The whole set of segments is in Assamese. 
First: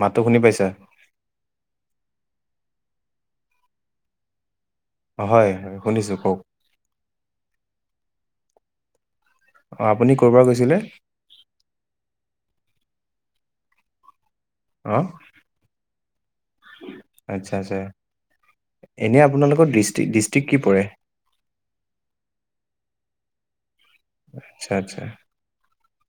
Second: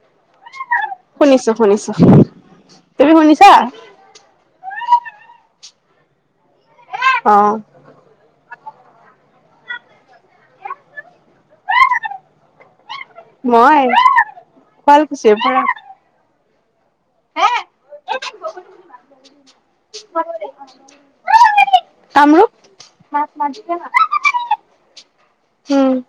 মাতো শুনি পাইছা শুনিছো শুনিছো তুমি শুনিছা অ হয় হয় শুনিছোঁ কওক অ অঁ আপুনি ক'ৰ পৰা কৈছিলে মই অ' ভালকুছিয় প আচ্ছা আচ্ছা এনে আপোনালোকৰ ডিষ্টিক ডিষ্ট্ৰিক্ কি পৰে তামৰো মছ মাজছে ন আচ্ছা আচ্ছা উম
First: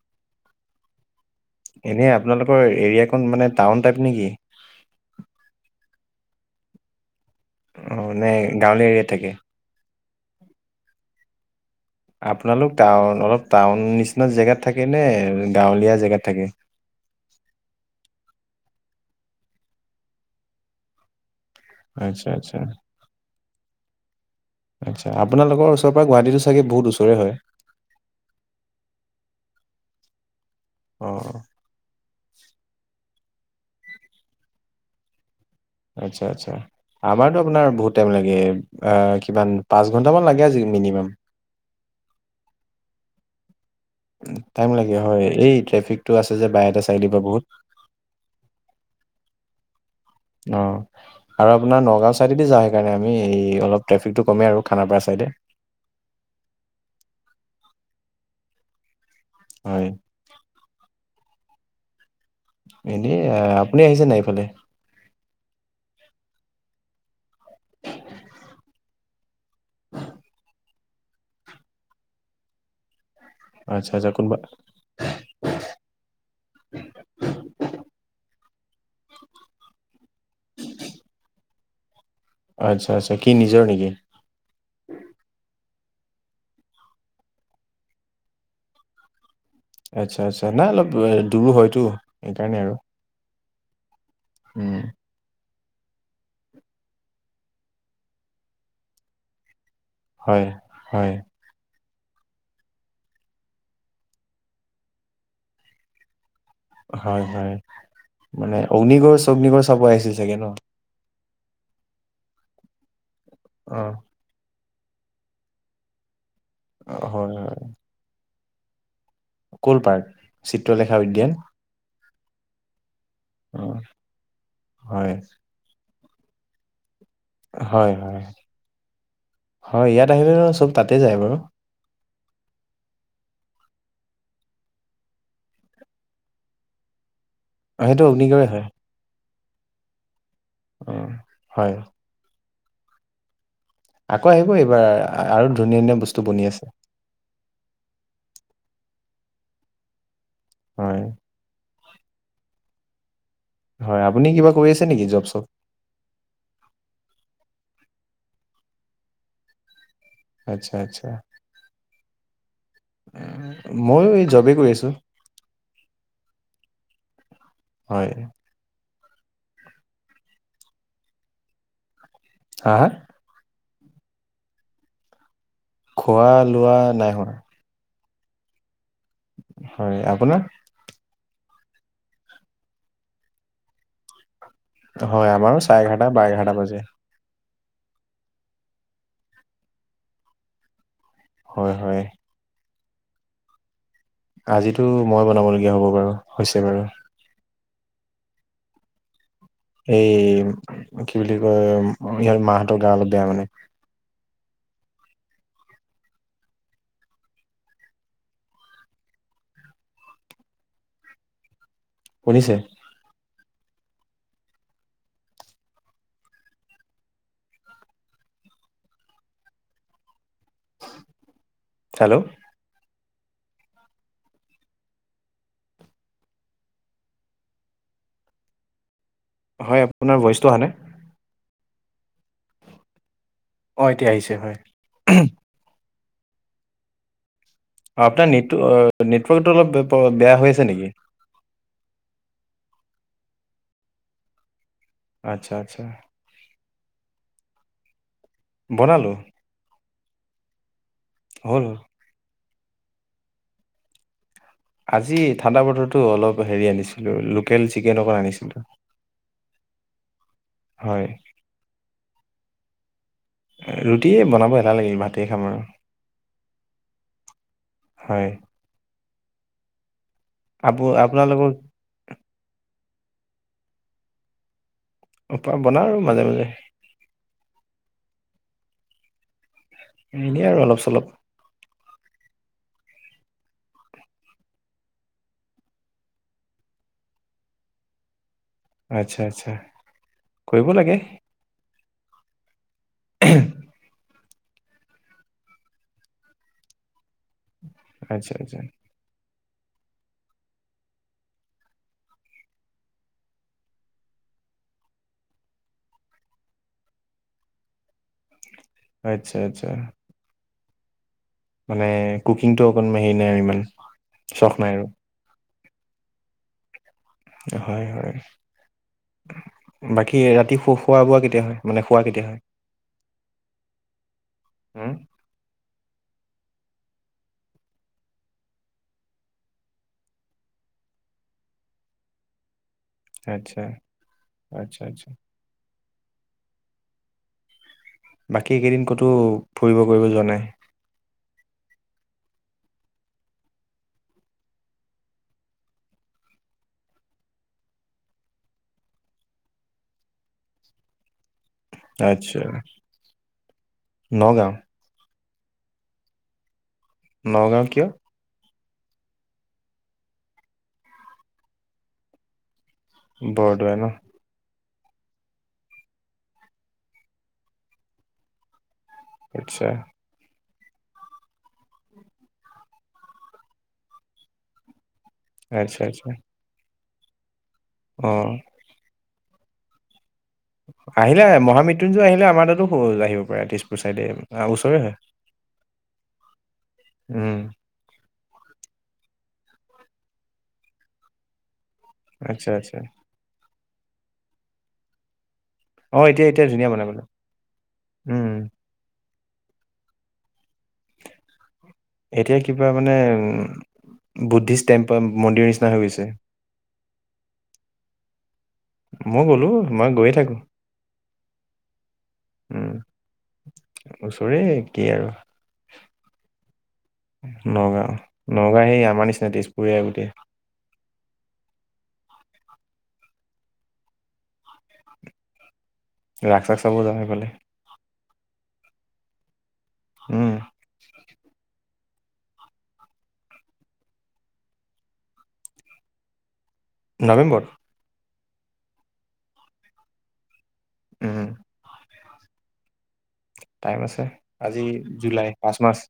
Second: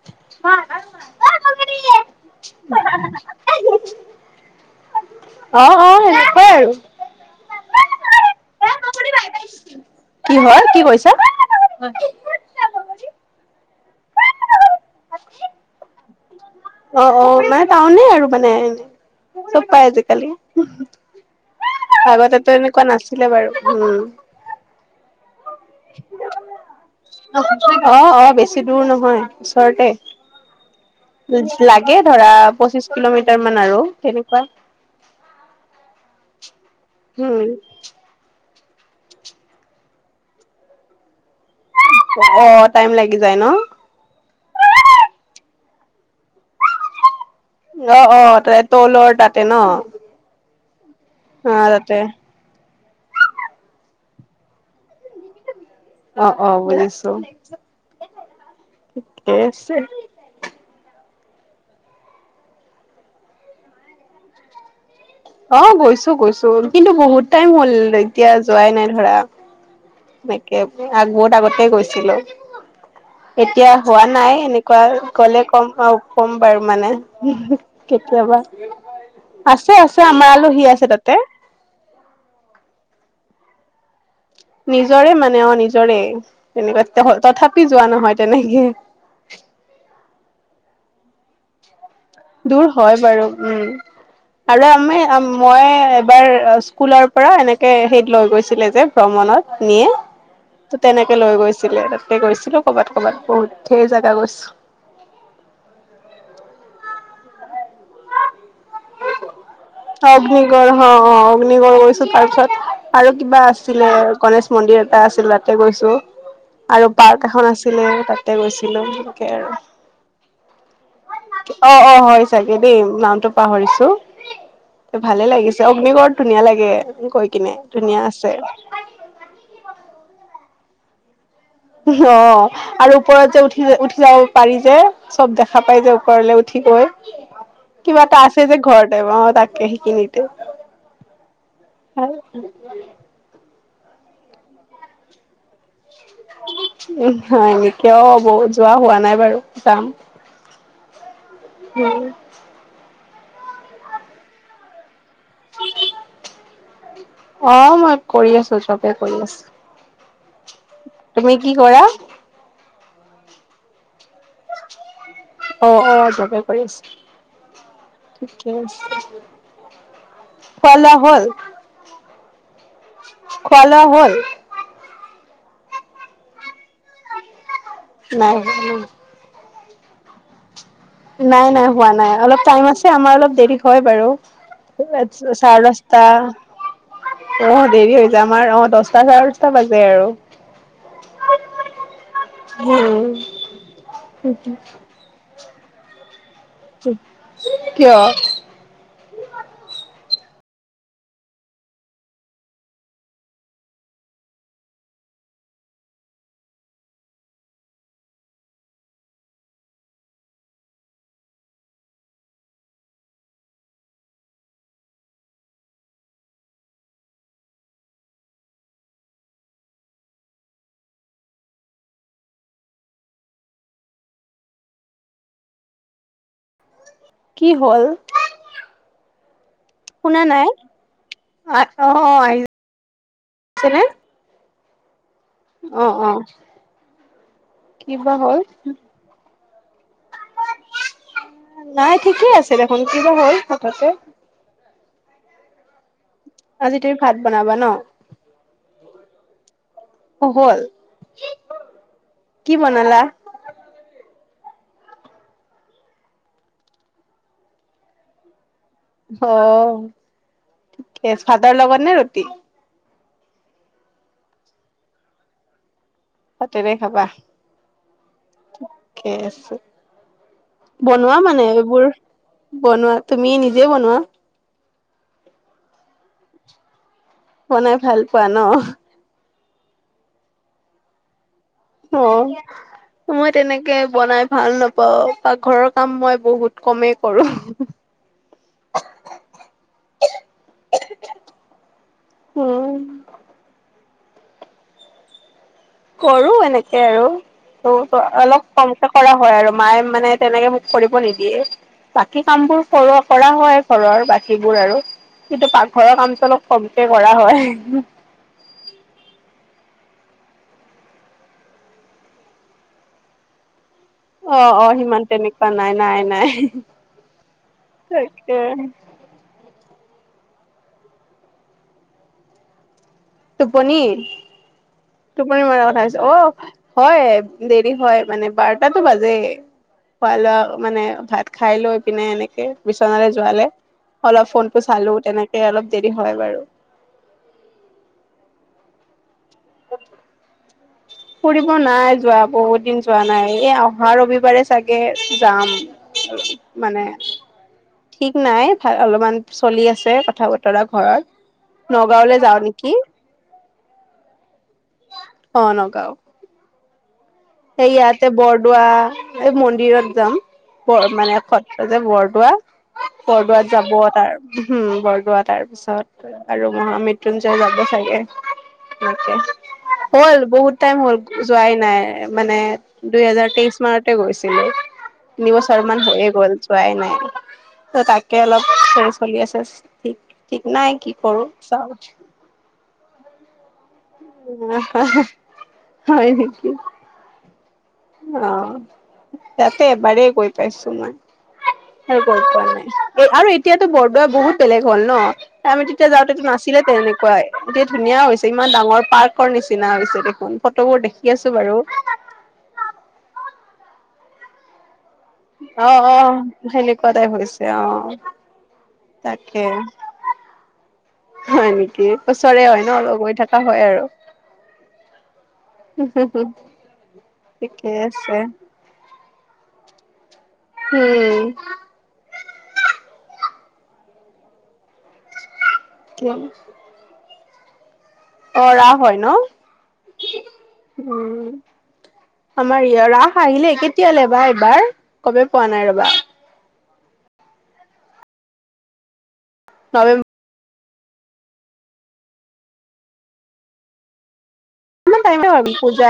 এনে আপোনালোকৰ এৰিয়াাক মানে টাউন টাইপ নেকি অ অ এনেকুৱা আৰু অঁ নাই গাঁৱলীয়া এৰিয়াাত থাকে কি হয় কি কৈছা আপোনালোক টাউন অলপ টাউন নিচিনা জেগাত থাকে নে গাঁৱলীয়া জেগাত থাকে অ অ মানে টাউনে আৰু মানে চব পাই আজিকালি আচ্ছা আগতেতো আচ্ছা এনেকুৱা নাছিলে বাৰু উম আচ্ছা আপালোকৰ ওচৰ পৰা গাহীতটো চাগ বহুত ওচৰে হয় অ অ বেছি দূৰ নহয় ওচৰতে অ লাগে ধৰা পঁচিশ কিলোমিটাৰ মান আৰু তেেনেকুৱা আচ্ছা আচ্ছা উম আমাৰতো আপোনাৰ ভত তেওঁলাগে কিমান পাঁচ ঘণ্টামান লাগে আজি মিনিমাম অ টাইম লাগি যায় ন টাইম লাগে হয়। এই ট্ৰেফিকতটো আছে যে বায় এটা চাই দিবা বহুত অ', অ', তাৰে তলৰ তাতে ন। অ, অ আৰু আপোনাৰ তাতে নগাঁও চাইদ দি যাওঁ সেইকাৰণে আমি অলপট্ৰেফিক টো কম আৰু খানাপাৰা চাইডে। অ', অ', বজিছো হয় [unintelligible] এনে আপুনি আহিছে নাই এইফালে। অ, গৈছো, গৈছো কিন্তু বহুত টাইম হ'ল এতিয়া যোৱাই নাই ধৰা। হয়। এনেকে আগবহত আগতে গৈছিলো এতিয়া আচ্ছা হোৱা আচ্ছা নাই কোনোবা এনে গ'লে কম, কম বাৰু মানে কেতিয়াবা আছে, আছে আমাৰ আলহী আছে তাতে। আচ্ছা, আচ্ছা কি নিজৰ নেকি? নিজৰে মানে অ, নিজৰে তেনেকা তথাপি যোৱা নহয় তেনেকে আচ্ছা, আচ্ছা নাই অলপ দূৰো হয়তো। সেইকাৰণে দূৰ আৰু হয় বাৰু উম, আৰু উম আমাৰ মই এবাৰ স্কুলৰ পৰা এনেকে হেইত লৈ গৈছিলে যে ভ্ৰমণত নিয়ে। হয় ত, হয় তেনেকে লৈ গৈছিলে তাতকে গৈছিলো কৰ'বাত, কৰ'বাত বহুত ঢেৰ জোগগা গৈছো। হয়, হয় মানে অগ্নিগড়, অগ্নিগড় চাব আহিছিল চাগে ন। অগ্নিগড় অ', অ', অগ্নিগড় গৈছো তাৰপিছত আৰু কিবা অ আছিলে। গনেশ মন্দিৰ এটা আছিল তাতে গৈছো আৰু পাৰ্ক হয় এখন হয় আছিলে তাতে গৈছিলো। আৰু ক'ল পাৰ্ক চিত্ৰলেখা উদ্যান অ', অ', হয় চাগে দেই নামটো অ পাহৰিছো। হয় ভালে লাগিছে, অগ্নিগড়ত ধুনীয়া লাগে কৈ কিনে হয় ধুনীয়া হয় আছে। হয় ইয়াত আহিলে নয় চব তাতেই যায় বাৰু। [unintelligible] অ'। আৰু ওপৰত যে উঠি, উঠি যাব পাৰি যে চব দেখা পাই যে ওপৰলৈ উঠি গৈ। [inaudible] কিবা এটা আছে অগ্নিগড়ে যে হয় ঘৰতে বা অ, তাকে শিকি নিয় অ, হয়। হ আকৌ আহিব এইবাৰ আৰু ধুনীয়া, ধুনীয়া বস্তু বনি আছে। উ, ন এনেকাও হ'ব যোৱা হোৱা নাই বাৰু যাম। হয়, হম। হয় আপুনি কিবা কৰি আছে নেকি জব, চব? অ, মই কৰি আছো, চবে কৰি আছো। আচ্ছা, আচ্ছা তুমি কি কৰা মই এই জব অ', অ', যবে কৰি হয়। আছোঁ। খোৱা, লোৱা হ'ল? হা? খোৱালোৱা হ'ল? খোৱা, লোৱা নাই হোৱা। নাই। হয় আপোনাৰ? নাই, নাই হোৱা নাই অলপ টাইম আছে আমাৰ অলপ দেৰি হয় বাৰু। হয়, আমাৰো চাৰে দস্তা এঘাৰটা বা এঘাৰটা বাজে। আহ দেৰি হৈ যায় আমাৰ অ, দছটা, চাৰে দটা বাজে আৰু। হয়, হয়। হম। আজিতো মই বনাব লগগীয়া হ'ব বাৰু হৈছে বাৰু। কিয়? এই কি বুলি কয় ইহঁত মাহঁতৰ গা অলপ বেয়া মানে। শুনিছে? হেল্ল' কি হ'ল? হয় আপোনাৰ শুনা ভইচটো নাই অহা অ', আহ অ', এতিয়া আহিছে হয় অ', অ', অ', কিবা আপোনাৰ হ'ল নেট নেটৱৰ্কটো অলপ বেয়া হৈ আছে নেকি নাই ঠিকেই আছে দেখোন, কিবা হ'ল হঠাতে আচ্ছা, আচ্ছা, আজি তুমি ভাত বনাবা ন? বনালোঁ হল হল কি বনালা? আজি ঠাণ্ডা বতৰটো, অলপ হেৰি আনিছিলোঁ লোকেল চিকেন অকণ আনিছিলো অ', হয় ঠিকে ভাৰৰ লগত নে ৰুটি? ৰুটিয়ে বনাব এটা লাগিল ভাতে খাম আৰু ভাতেৰে খাবা হয় ঠিকে আছে আপ বনোৱা মানে, আপোনালোকৰ এইবোৰ বনোৱা তুমি নিজে বনোৱা প বনাওঁ আৰু মাজে মাজে বনাই ভাল পোৱা ন এ এনেই আৰু অলপ চলপ অ', মই তেনেকে বনাই ভাল নাপাওঁ পাকঘৰৰ কাম মই বহুত কমেই কৰো আচ্ছা, আচ্ছা, কৰিব লাগে উম, উ, কৰো এনেকে আৰু, ত আচ্ছা অলপ আচ্ছা কম কৰা হয় আৰু মায়ে মানে, তেনেকে মোক কৰিব নিদিয়ে বাকী, কামবোৰ কৰ কৰা হয় ঘৰৰ বাকীবোৰ আৰু কিন্তু পাকঘৰৰ কামটো অলপ কমকে কৰা হয় আচ্চ্ছা, আচ্ছা, মানে কুকিংটো অকণমান হেৰি নাই আৰু ইমান চখ নাই অ', আৰু সিমান তেনেকুৱা নাই নাই নাই হয় হয়। তাকে বাকী ৰাতি খোৱা বোৱা কেতিয়া হয় মানে খোৱা কেতিয়া হয়? তটো পনীৰ হুম? তটোমনি মৰা কথাছ অ', হয় দেৰি হয় মানে বাৰটাতটো বাজে খোৱা লোৱা মানে, ভাত খাই লৈ পিনে এনেকে বিচন যোৱালে আচ্ছা অলপ ফোনটো আচ্ছা চালো আচ্ছা তেনেকে অলপ দেৰি হয় বাৰু বাকীকেইদিন ক'তো ফুৰিব কৰিব যোৱা নাই ফুৰিব নাই যোৱা বহুত দিন যোৱা নাই, এই অহা ৰবিবাৰে চাগে যাম মানে, ঠিক নাই, ভাল অলপমান চলি আছে কথা বতৰা ঘৰত নগাঁওলৈ যাওঁ আচ্ছা, নেকি নগাঁও অ ', নগাঁও নগাঁও কিয় সেইয়াতে বৰদোৱা এই মন্দিৰত যাম, ব মানে সত্ৰ যে বৰদোৱা বৰদোৱাত যাব বৰদোৱা ন তাৰ উম বৰদোৱা তাৰপিছত আৰু মই মৃত্যঞ্জয় যাব চাগে সনেকে আচ্ছা হ'ল বহুত টাইম হ'ল যোৱাই নাই। মানে দুইহেজাৰ তেইশ মতে গৈছিলো তিনি বছৰ মান আচ্ছা হৈয়ে আচ্ছা গ'ল পোৱাই নাই ত অ তাকে অলপ চলি আছে ঠিক নাই কি কৰো আহিলে চাও মহামৃত্যুঞ্জয় আহিলে আমাৰ তাতো আহিব পাৰে চাইডে ওচৰে হয় হয় নেকি উম অ', তাতে এবাৰেই গৈ পাইছো মই। সেই গৈ পোৱা আচ্ছা নাই আচ্ছা এ আৰু এতিয়াতো বৰদোৱা বহুত বেলেগ হল ন আমি তেতিয়া অ এতিয়া যাওঁতেতো এতিয়া নাছিলে ধুনীয়া বনাই পেলাই তেনেকুৱাই এতিয়া ধুনীয়া হৈছে উম ইমান ডাঙৰ পাৰ্ক। নিচিনা হৈছে দেখোন ফটোবোৰ দেখি আছো বাৰু এতিয়া কিবা মানে বুদ্ধিষ্ট টেম্পল মন্দিৰ নিচিনা অ', হৈ গৈছে অ', সেনেকুৱাটাই হৈছে আহ মই গ'লো মই গৈয়ে থাকো। হয় নেকি ওচৰে হয় উম ন লগৈ থকা হয় আৰু। ওচৰে কি আৰু। উম হুম হুম নগাঁও নগাঁও সেই আমাৰ নিচিনা তেজপুৰীয়া গোটেই [inaudible] ৰাস চাখ চব যাম ইফোলে অ', ৰাস হয় ন উম উম আমাৰ ই ৰাস আহিলে কেতিয়ালৈবা এবাৰ কব পোৱা নাই ৰবা নৱেম্বৰ নৱে উম টাইম আছে আজি টাইম জুলাই পাঁচ মাহ আছে পূজা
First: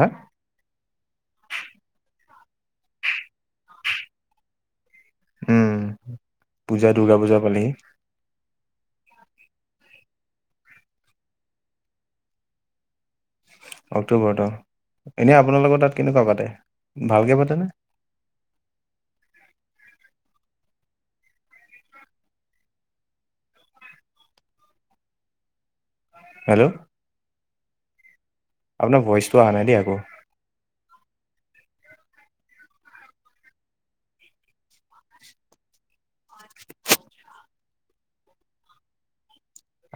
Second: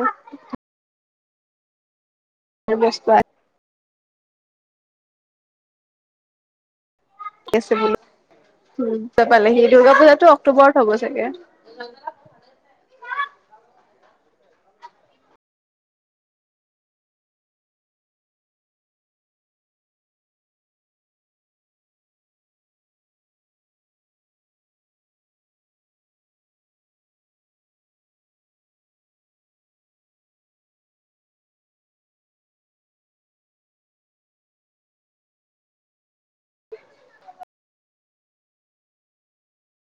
হা [unintelligible] উম পূজা দুূৰ্গা পূজা পালিহি উম পালে সি দুৰ্গা পূজাতটো অক্টোবৰত হ'ব চাগে [inaudible] অক্টোবৰত অ', এনে আপোনালোকৰ তাত কেনেকুৱা পাতে ভালকৈ পাতেনে হেল্ল' আপোনাৰ ভইচটো অহা নাই দেই আকৌ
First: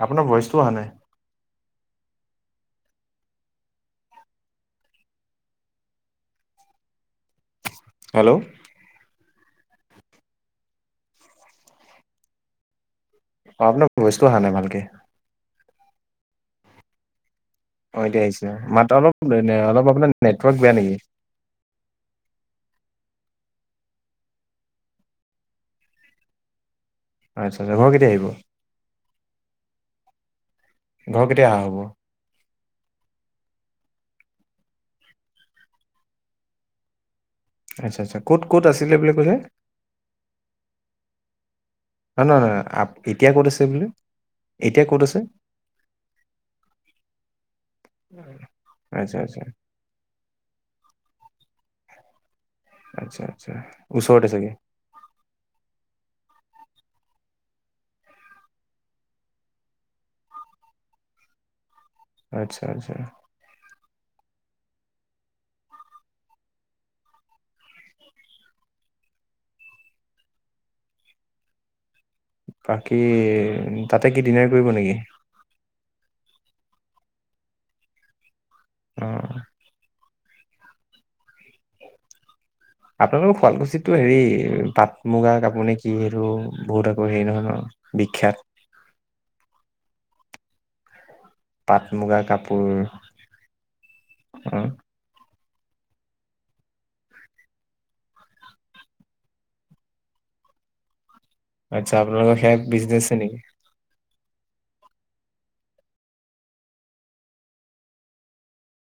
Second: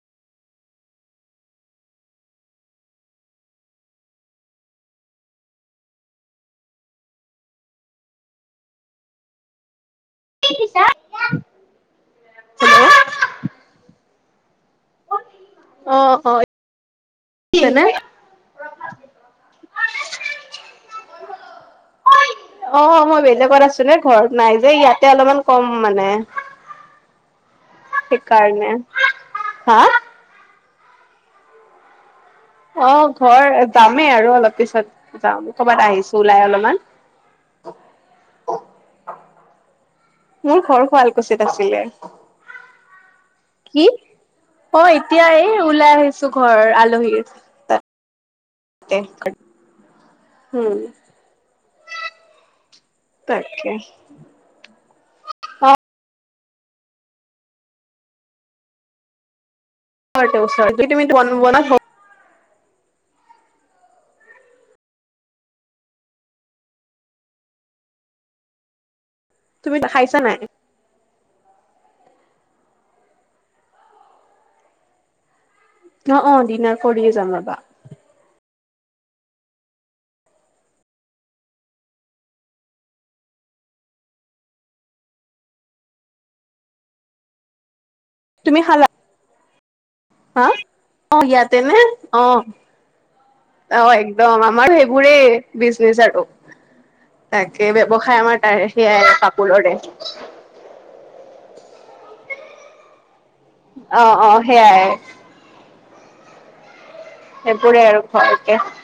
আপোনাৰ ভইচতো অহা নাই হেল্ল' [unintelligible] হেল্ল' আছেনে? অ', আপোনাৰ বস্তু অহা নাই ভালকে অ', অ', কি হয় ন অ', এতিয়া আহিছে মাত অলপ অলপ আপোনাৰ নেটৱৰ্ক বেয়া নেকি অ', মই বেলেগত আছো নে ঘৰত নাই যে ইয়াতে অলপমান কম মানে। আচ্ছা ঘৰ আহিব সেইকাৰণে হা ঘৰ কেতিয়া অাহা হ'ব অ', ঘৰ যামেই আৰু অলপ পিছত যাম কৰ'বাত আহিছো ওলাই অলপমান আচ্ছা আচ্ছা ক'ত কত আছিলে বুলিলে কলে মোৰ ঘৰ শুৱালকুছিত আছিলে নহয় নহয় নহয় এতিয়া ক'ত আছে কি বুলি অ', এতিয়া এই ওলাই আহিছো ঘৰ আলহীৰ তাত। আচ্ছা আচ্ছা। হম। আচ্ছা, আচ্ছা তাকে ওচৰতে চাগে? অ [unintelligible] আচ্ছা, আচ্ছা। তুমি দেখাইছা নাই? বাকী, তাতে কি ডিনাৰ কৰিব নেকি? অ', অ', দিনাৰ কৰিয়ে যাম ৰবা। অ'। আপোনালোকৰ শুৱালকুছিতো হেৰি পাট মুগা কাপোৰ নে কি বুলি কয় এইটো, বহুত আকৌ হেৰি নহয় নহ। বিখ্যাত। তুমি খালা, হা? অ', ইয়াত তেনে পাট মুগা অ'। কাপোৰ অ', একদম অ আমাৰ সেইবোৰে বিজনেচ আৰু। তাকে, ব্যৱসায় আমাৰ তাৰে সেয়াই কাপোৰৰে। আচ্ছা, আপোনালোকৰ সেইয়া বিজনেছ এ নেকি? অ', অ', সেইয়াৱে। সেইবোৰে আৰু। [unintelligible]